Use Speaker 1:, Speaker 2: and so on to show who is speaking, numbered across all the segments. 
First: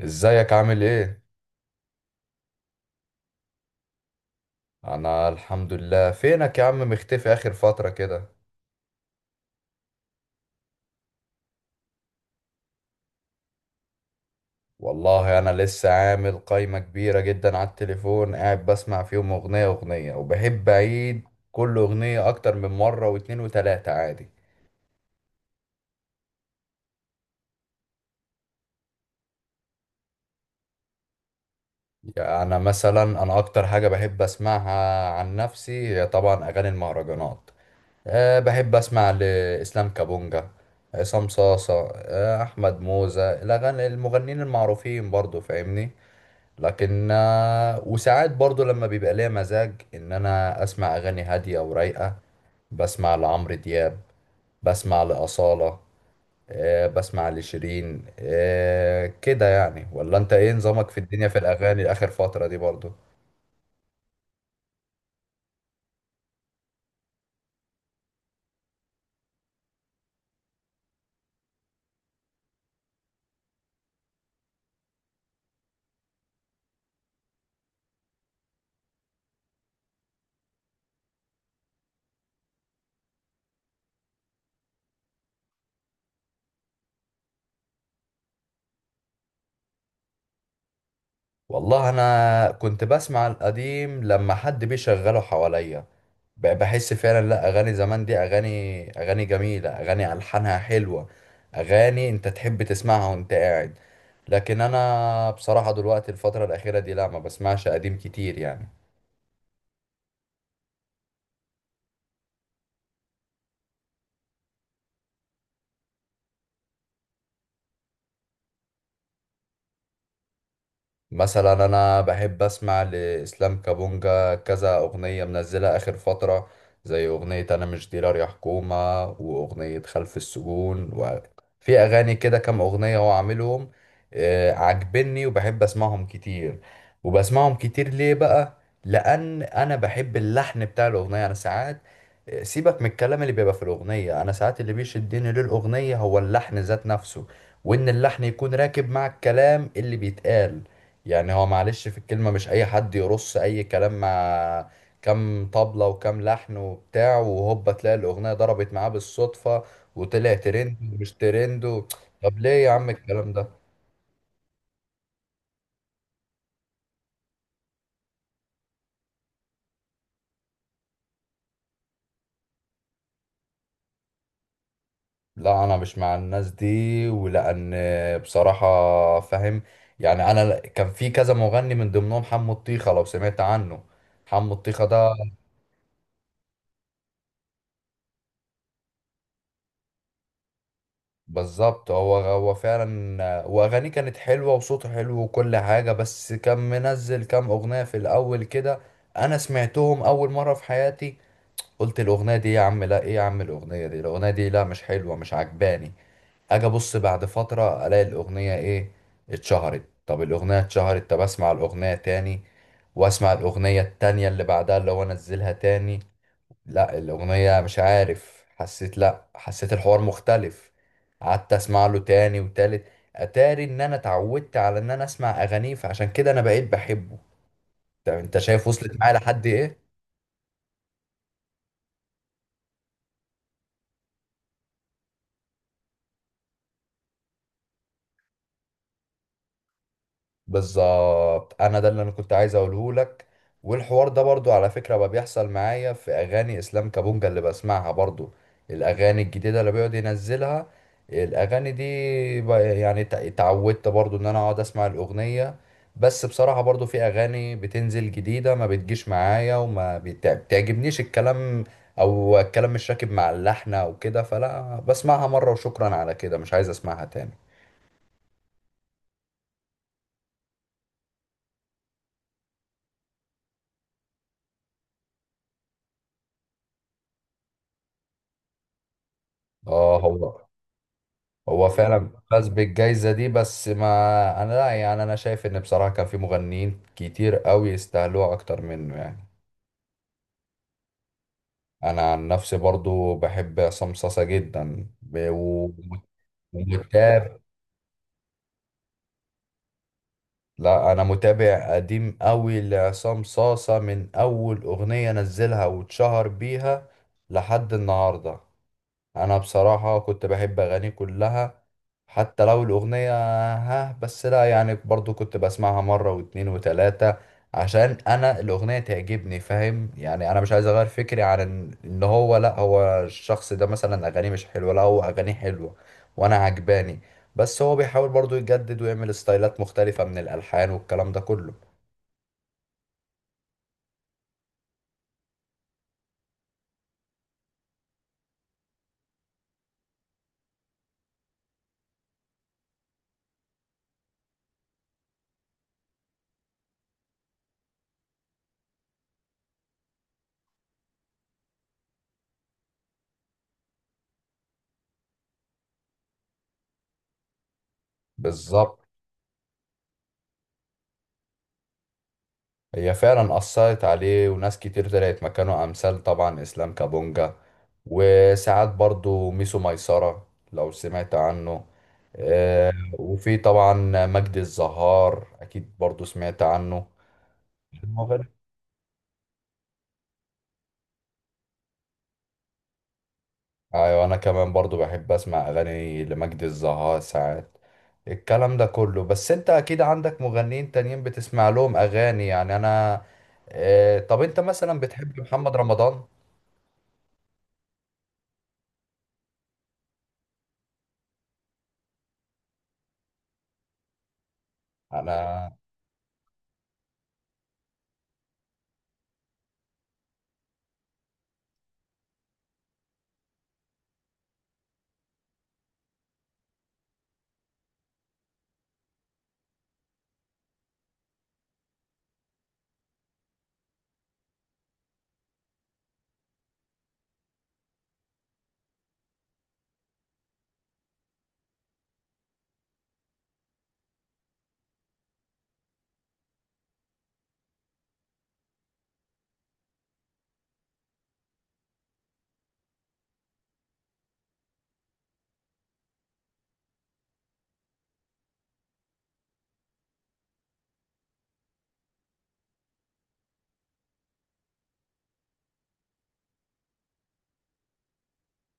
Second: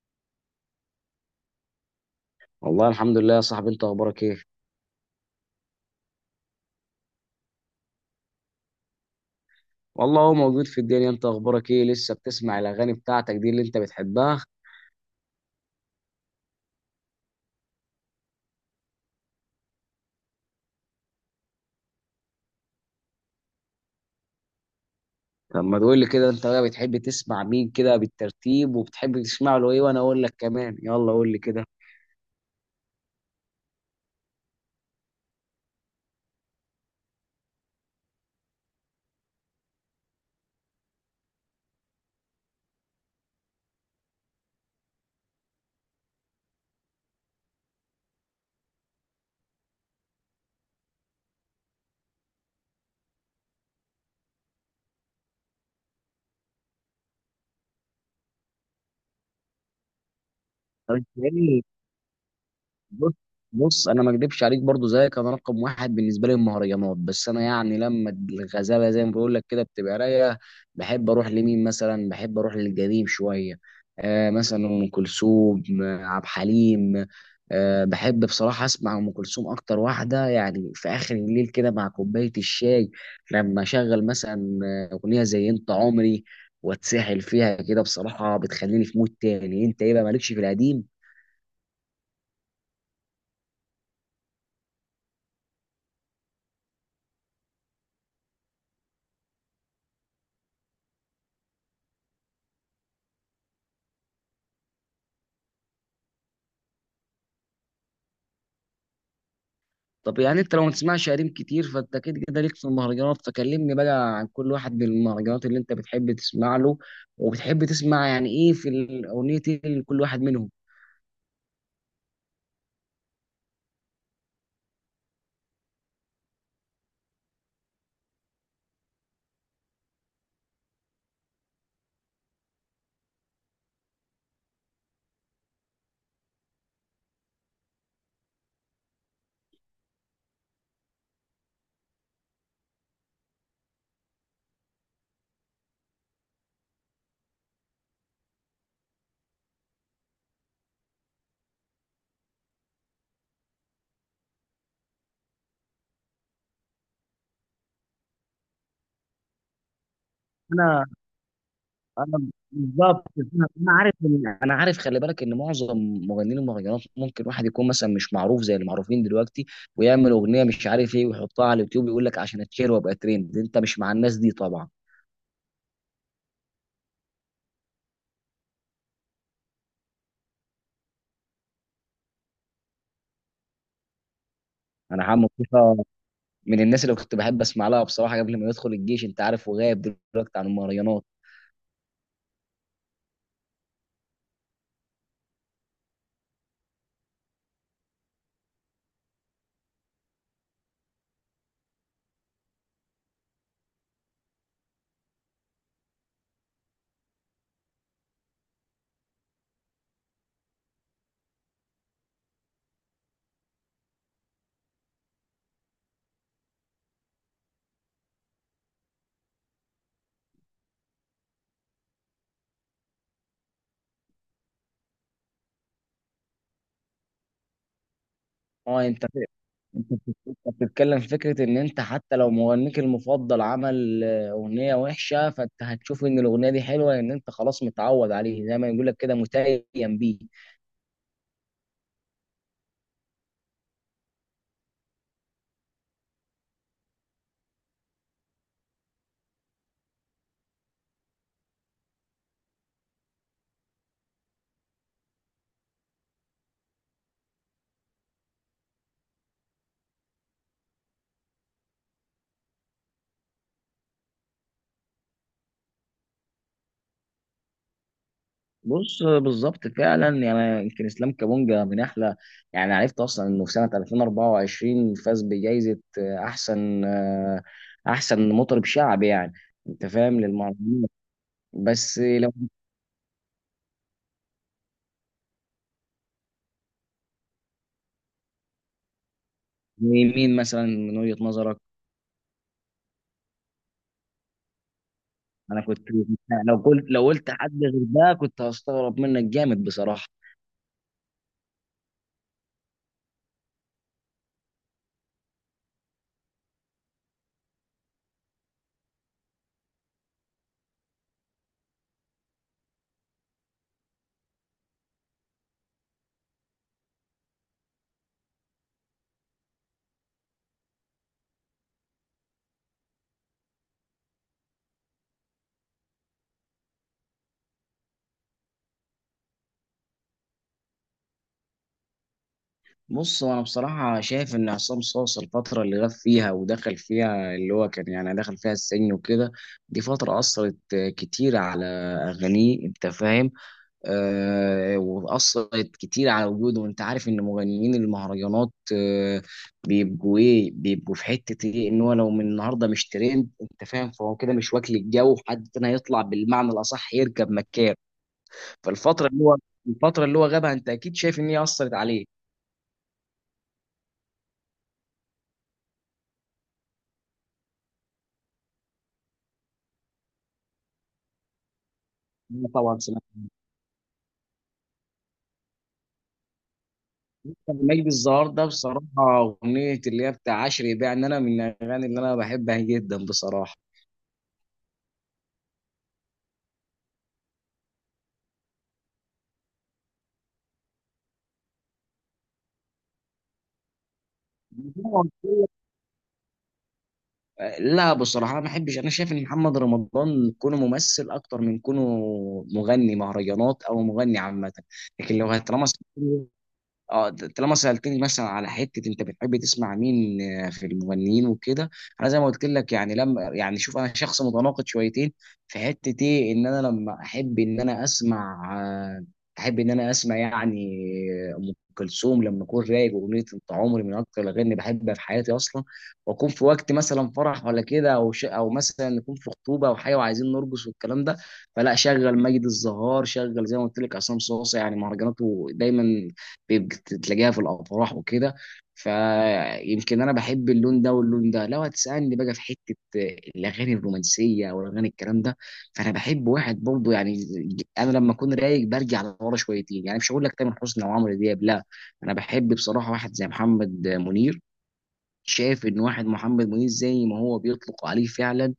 Speaker 1: ازيك عامل ايه؟
Speaker 2: والله الحمد لله يا صاحبي، انت اخبارك ايه؟
Speaker 1: انا الحمد لله. فينك يا عم، مختفي اخر فترة كده.
Speaker 2: والله هو موجود في الدنيا. انت اخبارك ايه؟ لسه بتسمع الاغاني بتاعتك دي اللي انت بتحبها؟
Speaker 1: والله انا لسه عامل قايمة كبيرة جدا على التليفون، قاعد بسمع فيهم اغنية اغنية، وبحب اعيد كل اغنية اكتر من مرة واتنين وتلاتة عادي.
Speaker 2: طب ما تقول لي كده، انت بقى بتحب تسمع مين كده بالترتيب وبتحب تسمع له ايه وانا اقول لك كمان، يلا قول لي كده.
Speaker 1: يعني أنا مثلا، انا اكتر حاجة بحب اسمعها عن نفسي هي طبعا اغاني المهرجانات. بحب أسمع لإسلام كابونجا، عصام صاصة، أحمد موزة، الأغاني المغنيين المعروفين، برضو فاهمني. لكن وساعات برضو لما بيبقى ليا مزاج ان انا اسمع اغاني هادية ورايقة، بسمع لعمرو دياب، بسمع لأصالة، بسمع لشيرين. كده يعني. ولا انت ايه نظامك
Speaker 2: طب
Speaker 1: في
Speaker 2: انت
Speaker 1: الدنيا في
Speaker 2: ايه؟
Speaker 1: الاغاني اخر فترة دي برضو؟
Speaker 2: بص. بص انا ما اكدبش عليك، برضو زيك انا رقم واحد بالنسبه لي المهرجانات، بس انا يعني لما الغزاله زي ما بقول لك كده بتبقى رايقه، بحب اروح لمين مثلا؟ بحب اروح للقديم شويه. آه مثلا ام كلثوم، عبد الحليم. آه بحب بصراحه اسمع ام كلثوم اكتر واحده، يعني في اخر الليل كده مع كوبايه الشاي لما اشغل مثلا اغنيه زي انت عمري واتسحل فيها كده، بصراحه بتخليني في مود تاني. انت ايه بقى، مالكش في القديم؟
Speaker 1: والله انا كنت بسمع القديم لما حد بيشغله حواليا. بحس فعلا، لا، اغاني زمان دي اغاني، اغاني جميله، اغاني الحانها حلوه، اغاني انت تحب تسمعها وانت قاعد. لكن انا بصراحه دلوقتي الفتره الاخيره دي لا، ما بسمعش قديم كتير يعني.
Speaker 2: طب يعني انت لو ما تسمعش قديم كتير فانت كده كده ليك في المهرجانات، فكلمني بقى عن كل واحد من المهرجانات اللي انت بتحب تسمع له وبتحب تسمع يعني ايه في الاغنيه لكل واحد منهم.
Speaker 1: مثلا انا بحب اسمع لاسلام كابونجا كذا اغنيه منزلها اخر فتره، زي اغنيه انا مش ديلر يا حكومه واغنيه خلف السجون، وفي اغاني كده كام اغنيه هو عاملهم عاجبني، وبحب اسمعهم كتير. وبسمعهم كتير ليه بقى؟ لان انا بحب اللحن بتاع الاغنيه. انا ساعات، سيبك من الكلام اللي بيبقى في الاغنيه، انا ساعات اللي بيشدني للاغنيه هو اللحن ذات نفسه، وان اللحن يكون راكب مع الكلام اللي بيتقال. يعني هو معلش، في الكلمة مش أي حد يرص أي كلام مع كام طبلة وكام لحن وبتاع، وهوبا تلاقي الأغنية ضربت معاه بالصدفة وطلع ترند
Speaker 2: انا
Speaker 1: ومش ترند و.
Speaker 2: انا
Speaker 1: طب ليه يا عم
Speaker 2: بالظبط
Speaker 1: الكلام
Speaker 2: انا
Speaker 1: ده؟
Speaker 2: أنا عارف ان عارف، خلي بالك ان معظم مغنيين المهرجانات ممكن واحد يكون مثلا مش معروف زي المعروفين دلوقتي ويعمل اغنيه مش عارف ايه ويحطها على اليوتيوب، يقول لك عشان اتشير وابقى ترند. انت مش مع الناس دي طبعا.
Speaker 1: لا أنا مش مع الناس دي، ولأن بصراحة، فاهم، يعني كان في كذا مغني من ضمنهم حمو الطيخة، لو سمعت عنه. حمو الطيخة
Speaker 2: انا
Speaker 1: ده
Speaker 2: عم مصطفى من الناس اللي كنت بحب اسمع لها بصراحه قبل ما يدخل الجيش، انت عارف، وغايب دلوقتي عن المهرجانات.
Speaker 1: بالظبط، هو هو فعلا، واغانيه كانت حلوه وصوته حلو وكل حاجه. بس كان منزل كام اغنيه في الاول كده، انا سمعتهم اول مره في حياتي قلت الاغنيه دي يا عم لا، ايه يا عم الاغنيه دي، الاغنيه دي لا مش حلوه، مش عجباني. اجي ابص بعد فتره الاقي الاغنيه ايه؟ اتشهرت. طب الاغنيه اتشهرت، طب اسمع الاغنيه تاني، واسمع الاغنيه التانيه اللي بعدها اللي هو نزلها تاني. لا الأغنية مش عارف حسيت، لا حسيت الحوار مختلف. قعدت أسمع له تاني وتالت. أتاري إن أنا اتعودت على إن أنا أسمع أغانيه، فعشان كده أنا بقيت بحبه. طب أنت شايف
Speaker 2: اه،
Speaker 1: وصلت
Speaker 2: انت،
Speaker 1: معايا لحد إيه؟
Speaker 2: انت بتتكلم في فكره ان انت حتى لو مغنيك المفضل عمل اغنيه وحشه فانت هتشوف ان الاغنيه دي حلوه، ان انت خلاص متعود عليه، زي ما يقول لك كده متيم بيه.
Speaker 1: بالظبط انا ده اللي انا كنت عايز اقوله لك. والحوار ده برضو على فكرة بقى بيحصل معايا في اغاني اسلام كابونجا اللي بسمعها برضو. الاغاني الجديدة اللي بيقعد ينزلها، الاغاني دي يعني اتعودت برضو ان انا اقعد اسمع الاغنية. بس بصراحة برضو في اغاني بتنزل جديدة ما بتجيش معايا، وما بتعجبنيش الكلام، او الكلام مش راكب مع اللحن او كده، فلا بسمعها مرة وشكرا على كده، مش عايز اسمعها تاني.
Speaker 2: بص بالظبط فعلا. يعني يمكن اسلام كابونجا من احلى، يعني عرفت اصلا انه في سنه 2024 فاز بجائزه احسن مطرب شعبي يعني، انت
Speaker 1: اه
Speaker 2: فاهم،
Speaker 1: هو،
Speaker 2: للمهرجان.
Speaker 1: هو
Speaker 2: بس
Speaker 1: فعلا
Speaker 2: لو
Speaker 1: فاز بالجايزة دي، بس ما انا لا يعني انا شايف ان بصراحة كان في مغنيين كتير قوي يستاهلوها اكتر منه يعني.
Speaker 2: مين، مين مثلا من وجهة نظرك؟
Speaker 1: انا عن نفسي برضو بحب عصام صاصا جدا،
Speaker 2: انا كنت لو قلت
Speaker 1: ومتابع.
Speaker 2: حد غير ده كنت هستغرب منك جامد بصراحة.
Speaker 1: لا انا متابع قديم قوي لعصام صاصا من اول اغنية نزلها واتشهر بيها لحد النهاردة. انا بصراحة كنت بحب اغاني كلها حتى لو الاغنية، ها، بس لا يعني برضو كنت بسمعها مرة واتنين وتلاتة، عشان انا الاغنية تعجبني، فاهم يعني. انا مش عايز اغير فكري عن ان هو، لا هو الشخص ده مثلا اغانيه مش حلوة، لا هو اغانيه حلوة وانا عجباني. بس هو بيحاول برضو يجدد ويعمل ستايلات مختلفة من الالحان والكلام ده كله.
Speaker 2: بص انا بصراحة شايف ان عصام صاصا الفترة اللي غاب فيها ودخل فيها اللي هو كان يعني دخل فيها السجن وكده، دي فترة اثرت كتير على اغانيه، انت فاهم. واثرت كتير على وجوده، وانت عارف ان مغنيين المهرجانات بيبقوا ايه، بيبقوا في حته ايه، ان هو لو من النهارده مش ترند انت فاهم فهو كده مش واكل الجو، حد تاني هيطلع بالمعنى الاصح يركب مكان.
Speaker 1: بالظبط،
Speaker 2: فالفتره اللي هو، الفتره اللي هو غابها انت اكيد شايف ان هي اثرت عليه.
Speaker 1: هي فعلا أثرت عليه. وناس كتير طلعت مكانه أمثال طبعا إسلام كابونجا، وساعات برضو ميسو ميسرة لو سمعت عنه.
Speaker 2: أنا
Speaker 1: آه،
Speaker 2: طبعا سمعت.
Speaker 1: وفي طبعا مجدي الزهار أكيد برضو سمعت عنه،
Speaker 2: مجدي الزهار
Speaker 1: المغني.
Speaker 2: ده بصراحه، اغنيه اللي هي بتاع عشري بيع ان انا من الاغاني اللي انا بحبها جدا بصراحه.
Speaker 1: أيوة أنا كمان برضو بحب أسمع أغاني لمجدي الزهار ساعات، الكلام ده كله. بس أنت أكيد عندك مغنيين تانيين بتسمع لهم أغاني، يعني أنا طب أنت مثلا بتحب محمد رمضان؟
Speaker 2: لا بصراحة ما احبش، انا شايف ان محمد رمضان كونه ممثل اكتر من كونه مغني مهرجانات او مغني عامة. لكن لو
Speaker 1: أنا.
Speaker 2: هترمس، اه، طالما سألتني مثلا على حتة انت بتحب تسمع مين في المغنيين وكده، انا زي ما قلت لك يعني لما يعني شوف، انا شخص متناقض شويتين في حتة ايه، ان انا لما احب ان انا اسمع يعني ام كلثوم لما اكون رايق، واغنية انت عمري من اكتر الاغاني اللي بحبها في حياتي اصلا. واكون في وقت مثلا فرح ولا كده او او مثلا نكون في خطوبة او حاجة وعايزين نرقص والكلام ده، فلا شغل مجد الزهار، شغل زي ما قلت لك عصام صاصا، يعني مهرجاناته دايما بيبقى تلاقيها في الافراح وكده. فيمكن انا بحب اللون ده واللون ده. لو هتسالني بقى في حته الاغاني الرومانسيه او الاغاني الكلام ده، فانا بحب واحد برضه يعني، انا لما اكون رايق برجع لورا شويتين، يعني مش هقول لك تامر حسني او عمرو دياب لا، انا بحب بصراحه واحد زي محمد منير. شايف ان واحد محمد منير زي ما هو بيطلق عليه فعلا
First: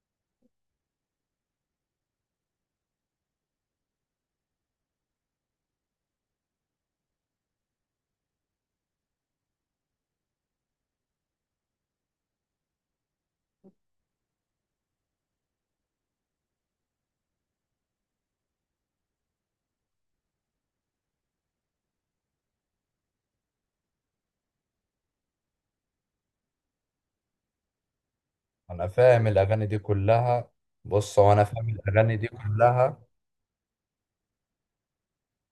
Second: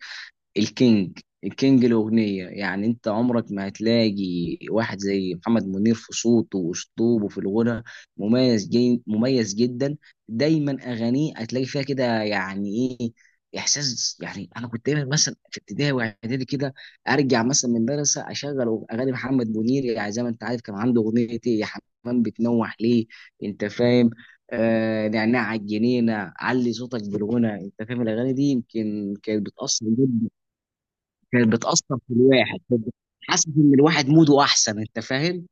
Speaker 2: الكينج، الكينج الأغنية، يعني أنت عمرك ما هتلاقي واحد زي محمد منير في صوته وأسلوبه في الغنى، مميز مميز جدا. دايما أغانيه هتلاقي فيها كده يعني إيه، إحساس. يعني أنا كنت دايما مثلا في ابتدائي وإعدادي كده أرجع مثلا من المدرسة أشغل أغاني محمد منير، يعني زي ما أنت عارف كان عنده أغنية إيه يا حمام بتنوح ليه، أنت فاهم، آه نعناع على الجنينة، علي صوتك بالغنى، أنت فاهم الأغاني دي
Speaker 1: انا
Speaker 2: يمكن
Speaker 1: فاهم
Speaker 2: كانت
Speaker 1: الاغاني دي
Speaker 2: بتأثر جدا،
Speaker 1: كلها. بص هو انا
Speaker 2: كانت
Speaker 1: فاهم
Speaker 2: بتأثر في
Speaker 1: الاغاني دي
Speaker 2: الواحد
Speaker 1: كلها.
Speaker 2: حاسس ان الواحد موده احسن، انت فاهم.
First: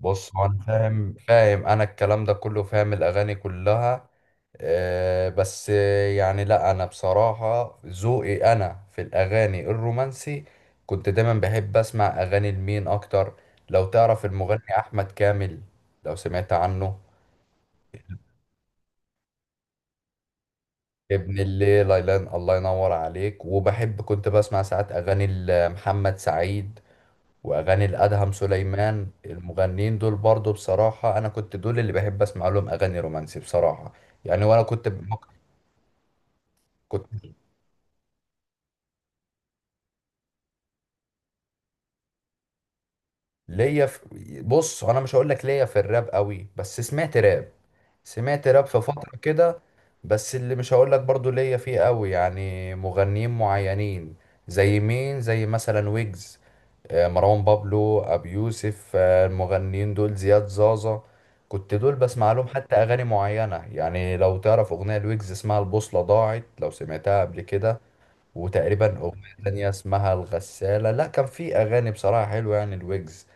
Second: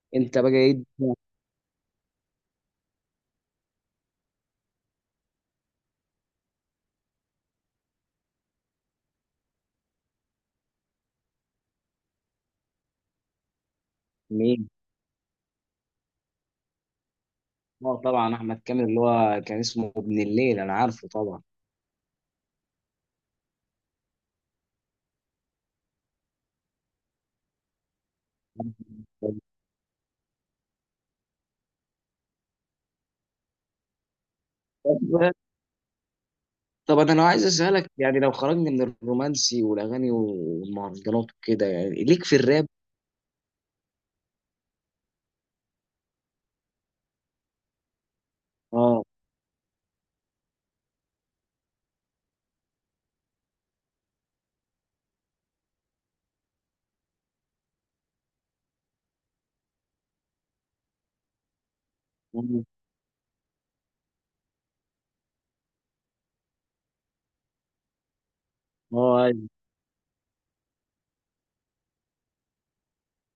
Speaker 1: بص
Speaker 2: انت
Speaker 1: هو
Speaker 2: بقى
Speaker 1: انا
Speaker 2: ايه؟
Speaker 1: فاهم انا الكلام ده كله، فاهم الاغاني كلها. آه بس، يعني لا انا بصراحة ذوقي انا في الاغاني الرومانسي، كنت دايما بحب اسمع اغاني لمين اكتر؟ لو تعرف
Speaker 2: مين؟
Speaker 1: المغني احمد كامل، لو سمعت عنه.
Speaker 2: اه طبعا احمد كامل اللي هو كان اسمه ابن الليل، انا عارفه
Speaker 1: ابن
Speaker 2: طبعا.
Speaker 1: الليل، الله ينور عليك. وبحب كنت بسمع ساعات اغاني محمد سعيد، واغاني الادهم سليمان. المغنيين دول برضو بصراحه انا كنت دول اللي بحب اسمع لهم اغاني رومانسي بصراحه. يعني وانا
Speaker 2: طب
Speaker 1: كنت.
Speaker 2: انا لو عايز اسالك، يعني لو خرجنا من الرومانسي والاغاني والمهرجانات وكده، يعني ليك في الراب؟
Speaker 1: ليا في، بص انا مش هقول لك ليا في الراب قوي، بس سمعت راب، سمعت راب في
Speaker 2: اه،
Speaker 1: فتره كده. بس اللي مش هقول لك برضو ليا فيه قوي، يعني مغنيين معينين، زي مين، زي مثلا ويجز، مروان بابلو، ابي يوسف، المغنيين دول، زياد زازا. كنت دول بسمع لهم حتى اغاني معينه، يعني لو تعرف اغنيه لويجز اسمها البوصله ضاعت لو سمعتها قبل كده، وتقريبا اغنيه
Speaker 2: اه.
Speaker 1: تانية اسمها الغساله. لا كان في اغاني بصراحه حلوه يعني الويجز.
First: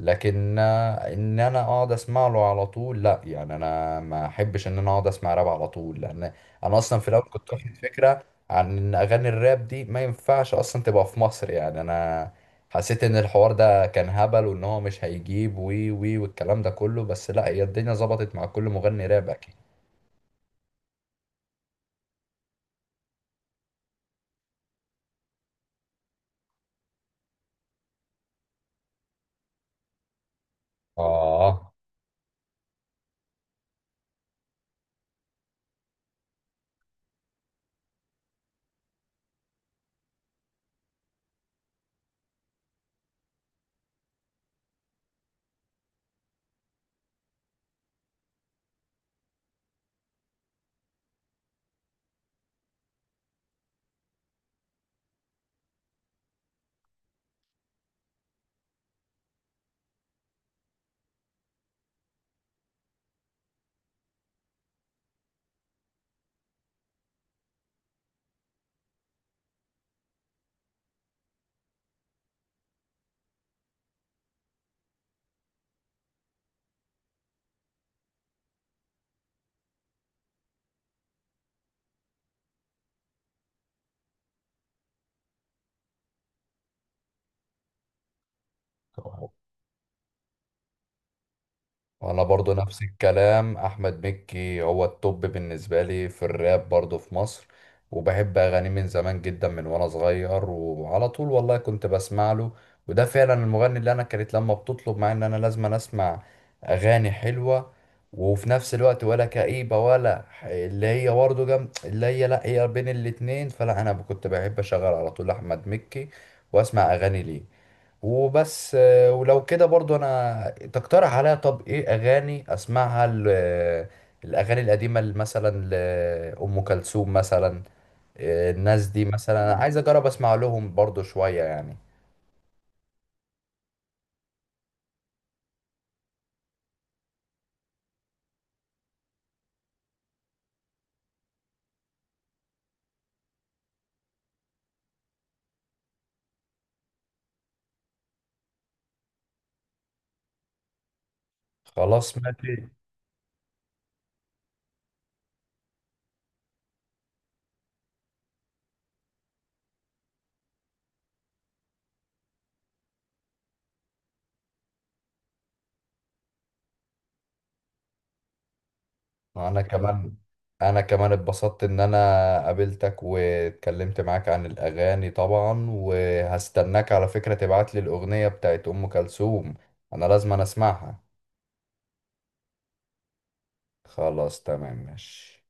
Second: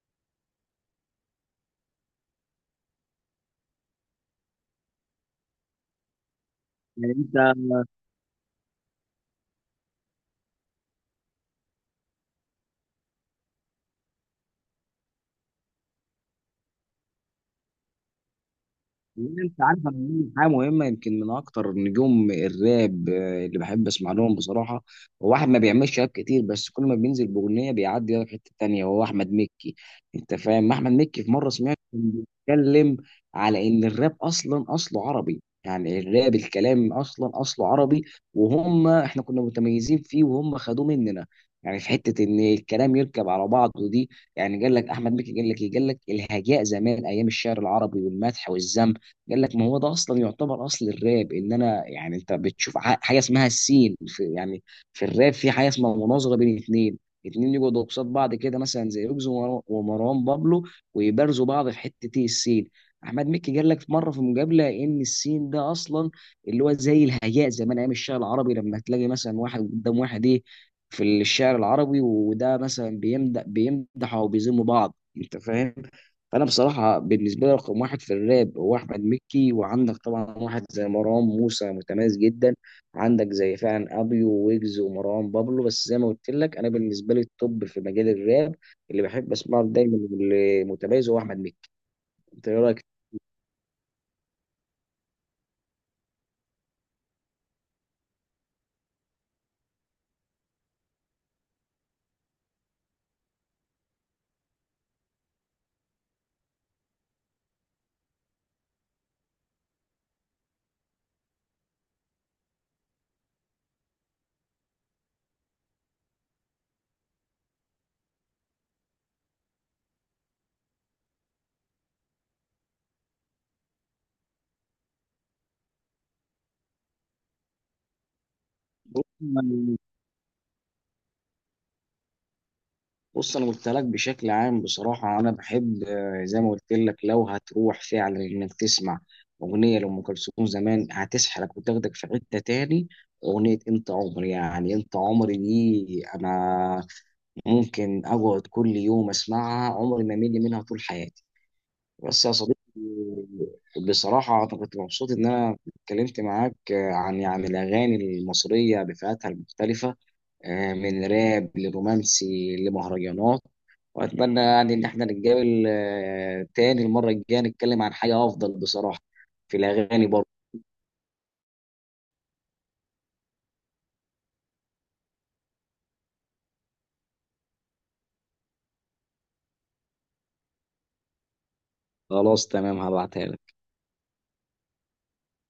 Speaker 1: لكن ان انا اقعد اسمع له على طول لا، يعني انا ما احبش ان انا اقعد اسمع راب على طول، لان انا اصلا في
Speaker 2: يعني
Speaker 1: الاول
Speaker 2: انت
Speaker 1: كنت واخد فكره عن ان اغاني الراب دي ما ينفعش اصلا تبقى في مصر. يعني انا حسيت ان الحوار ده كان هبل وان هو مش هيجيب وي وي والكلام ده كله، بس لا هي الدنيا ظبطت مع كل مغني راب
Speaker 2: يعني
Speaker 1: اكيد.
Speaker 2: انت عارف انا عندي حاجه مهمه، يمكن من اكتر نجوم الراب اللي بحب اسمع لهم بصراحه، هو واحد ما بيعملش راب كتير بس كل ما بينزل باغنيه بيعدي لك حته تانيه، هو احمد مكي. انت فاهم احمد مكي، في مره
Speaker 1: اه،
Speaker 2: سمعت كان بيتكلم على ان الراب اصلا اصله عربي، يعني الراب الكلام اصلا اصله عربي وهم احنا كنا متميزين فيه وهم خدوه مننا، يعني في حته ان الكلام يركب على بعضه دي. يعني قال لك احمد مكي، قال لك ايه، قال لك الهجاء زمان ايام الشعر العربي والمدح والذم، قال لك ما هو ده اصلا يعتبر اصل الراب. ان انا يعني انت بتشوف حاجه اسمها السين في يعني في الراب، في حاجه اسمها مناظره بين اتنين، اتنين يقعدوا قصاد بعض كده مثلا زي ويجز ومروان بابلو ويبارزوا بعض في حته ايه، السين. احمد مكي قال لك في مره في مقابله ان السين ده اصلا اللي هو زي الهياء زمان ايام الشعر العربي، لما تلاقي مثلا واحد قدام واحد ايه في الشعر العربي وده مثلا بيمدح او بيذم بعض، انت فاهم. فانا بصراحه بالنسبه لي رقم واحد في الراب هو احمد مكي، وعندك طبعا واحد زي مروان موسى متميز جدا، عندك زي فعلا ابيو ويجز ومروان بابلو، بس زي ما قلت لك انا بالنسبه لي التوب في مجال الراب اللي بحب اسمعه دايما واللي متميز هو احمد مكي.
Speaker 1: وانا
Speaker 2: انت
Speaker 1: برضو
Speaker 2: ايه
Speaker 1: نفس
Speaker 2: رايك؟
Speaker 1: الكلام. احمد مكي هو التوب بالنسبه لي في الراب برضو في مصر. وبحب اغانيه من زمان جدا من وانا صغير وعلى طول والله كنت بسمع له. وده فعلا المغني اللي انا كانت لما بتطلب معايا ان انا لازم أنا اسمع اغاني حلوه وفي نفس الوقت ولا كئيبه، ولا اللي هي برضه جم، اللي هي لا، هي بين الاتنين، فلا انا كنت بحب اشغل على طول احمد مكي واسمع اغاني ليه. وبس ولو كده برضو انا تقترح عليا طب ايه اغاني اسمعها؟ الاغاني القديمه اللي مثلا لام كلثوم مثلا، الناس دي مثلا انا عايز اجرب اسمع لهم برضو شويه يعني.
Speaker 2: بص انا قلت لك بشكل عام بصراحه انا بحب زي ما قلت لك، لو هتروح فعلا انك تسمع اغنيه لام كلثوم زمان هتسحلك وتاخدك في حته تاني. اغنيه انت عمري، يعني انت عمري دي انا ممكن اقعد كل يوم اسمعها، عمري ما امل منها طول حياتي.
Speaker 1: خلاص
Speaker 2: بس يا صديقي،
Speaker 1: ماشي.
Speaker 2: بصراحه انا كنت مبسوط ان انا اتكلمت معاك عن يعني الاغاني المصريه بفئاتها المختلفه، من راب لرومانسي لمهرجانات، واتمنى يعني ان احنا نتقابل تاني المره الجايه نتكلم عن حاجه افضل بصراحه في
Speaker 1: انا
Speaker 2: الاغاني
Speaker 1: كمان،
Speaker 2: برضه.
Speaker 1: انا كمان اتبسطت ان انا قابلتك واتكلمت معاك عن الاغاني طبعا. وهستناك على فكره تبعت لي الاغنيه بتاعت ام كلثوم، انا لازم أنا اسمعها.
Speaker 2: خلاص تمام، هبعتها لك.
Speaker 1: خلاص تمام ماشي.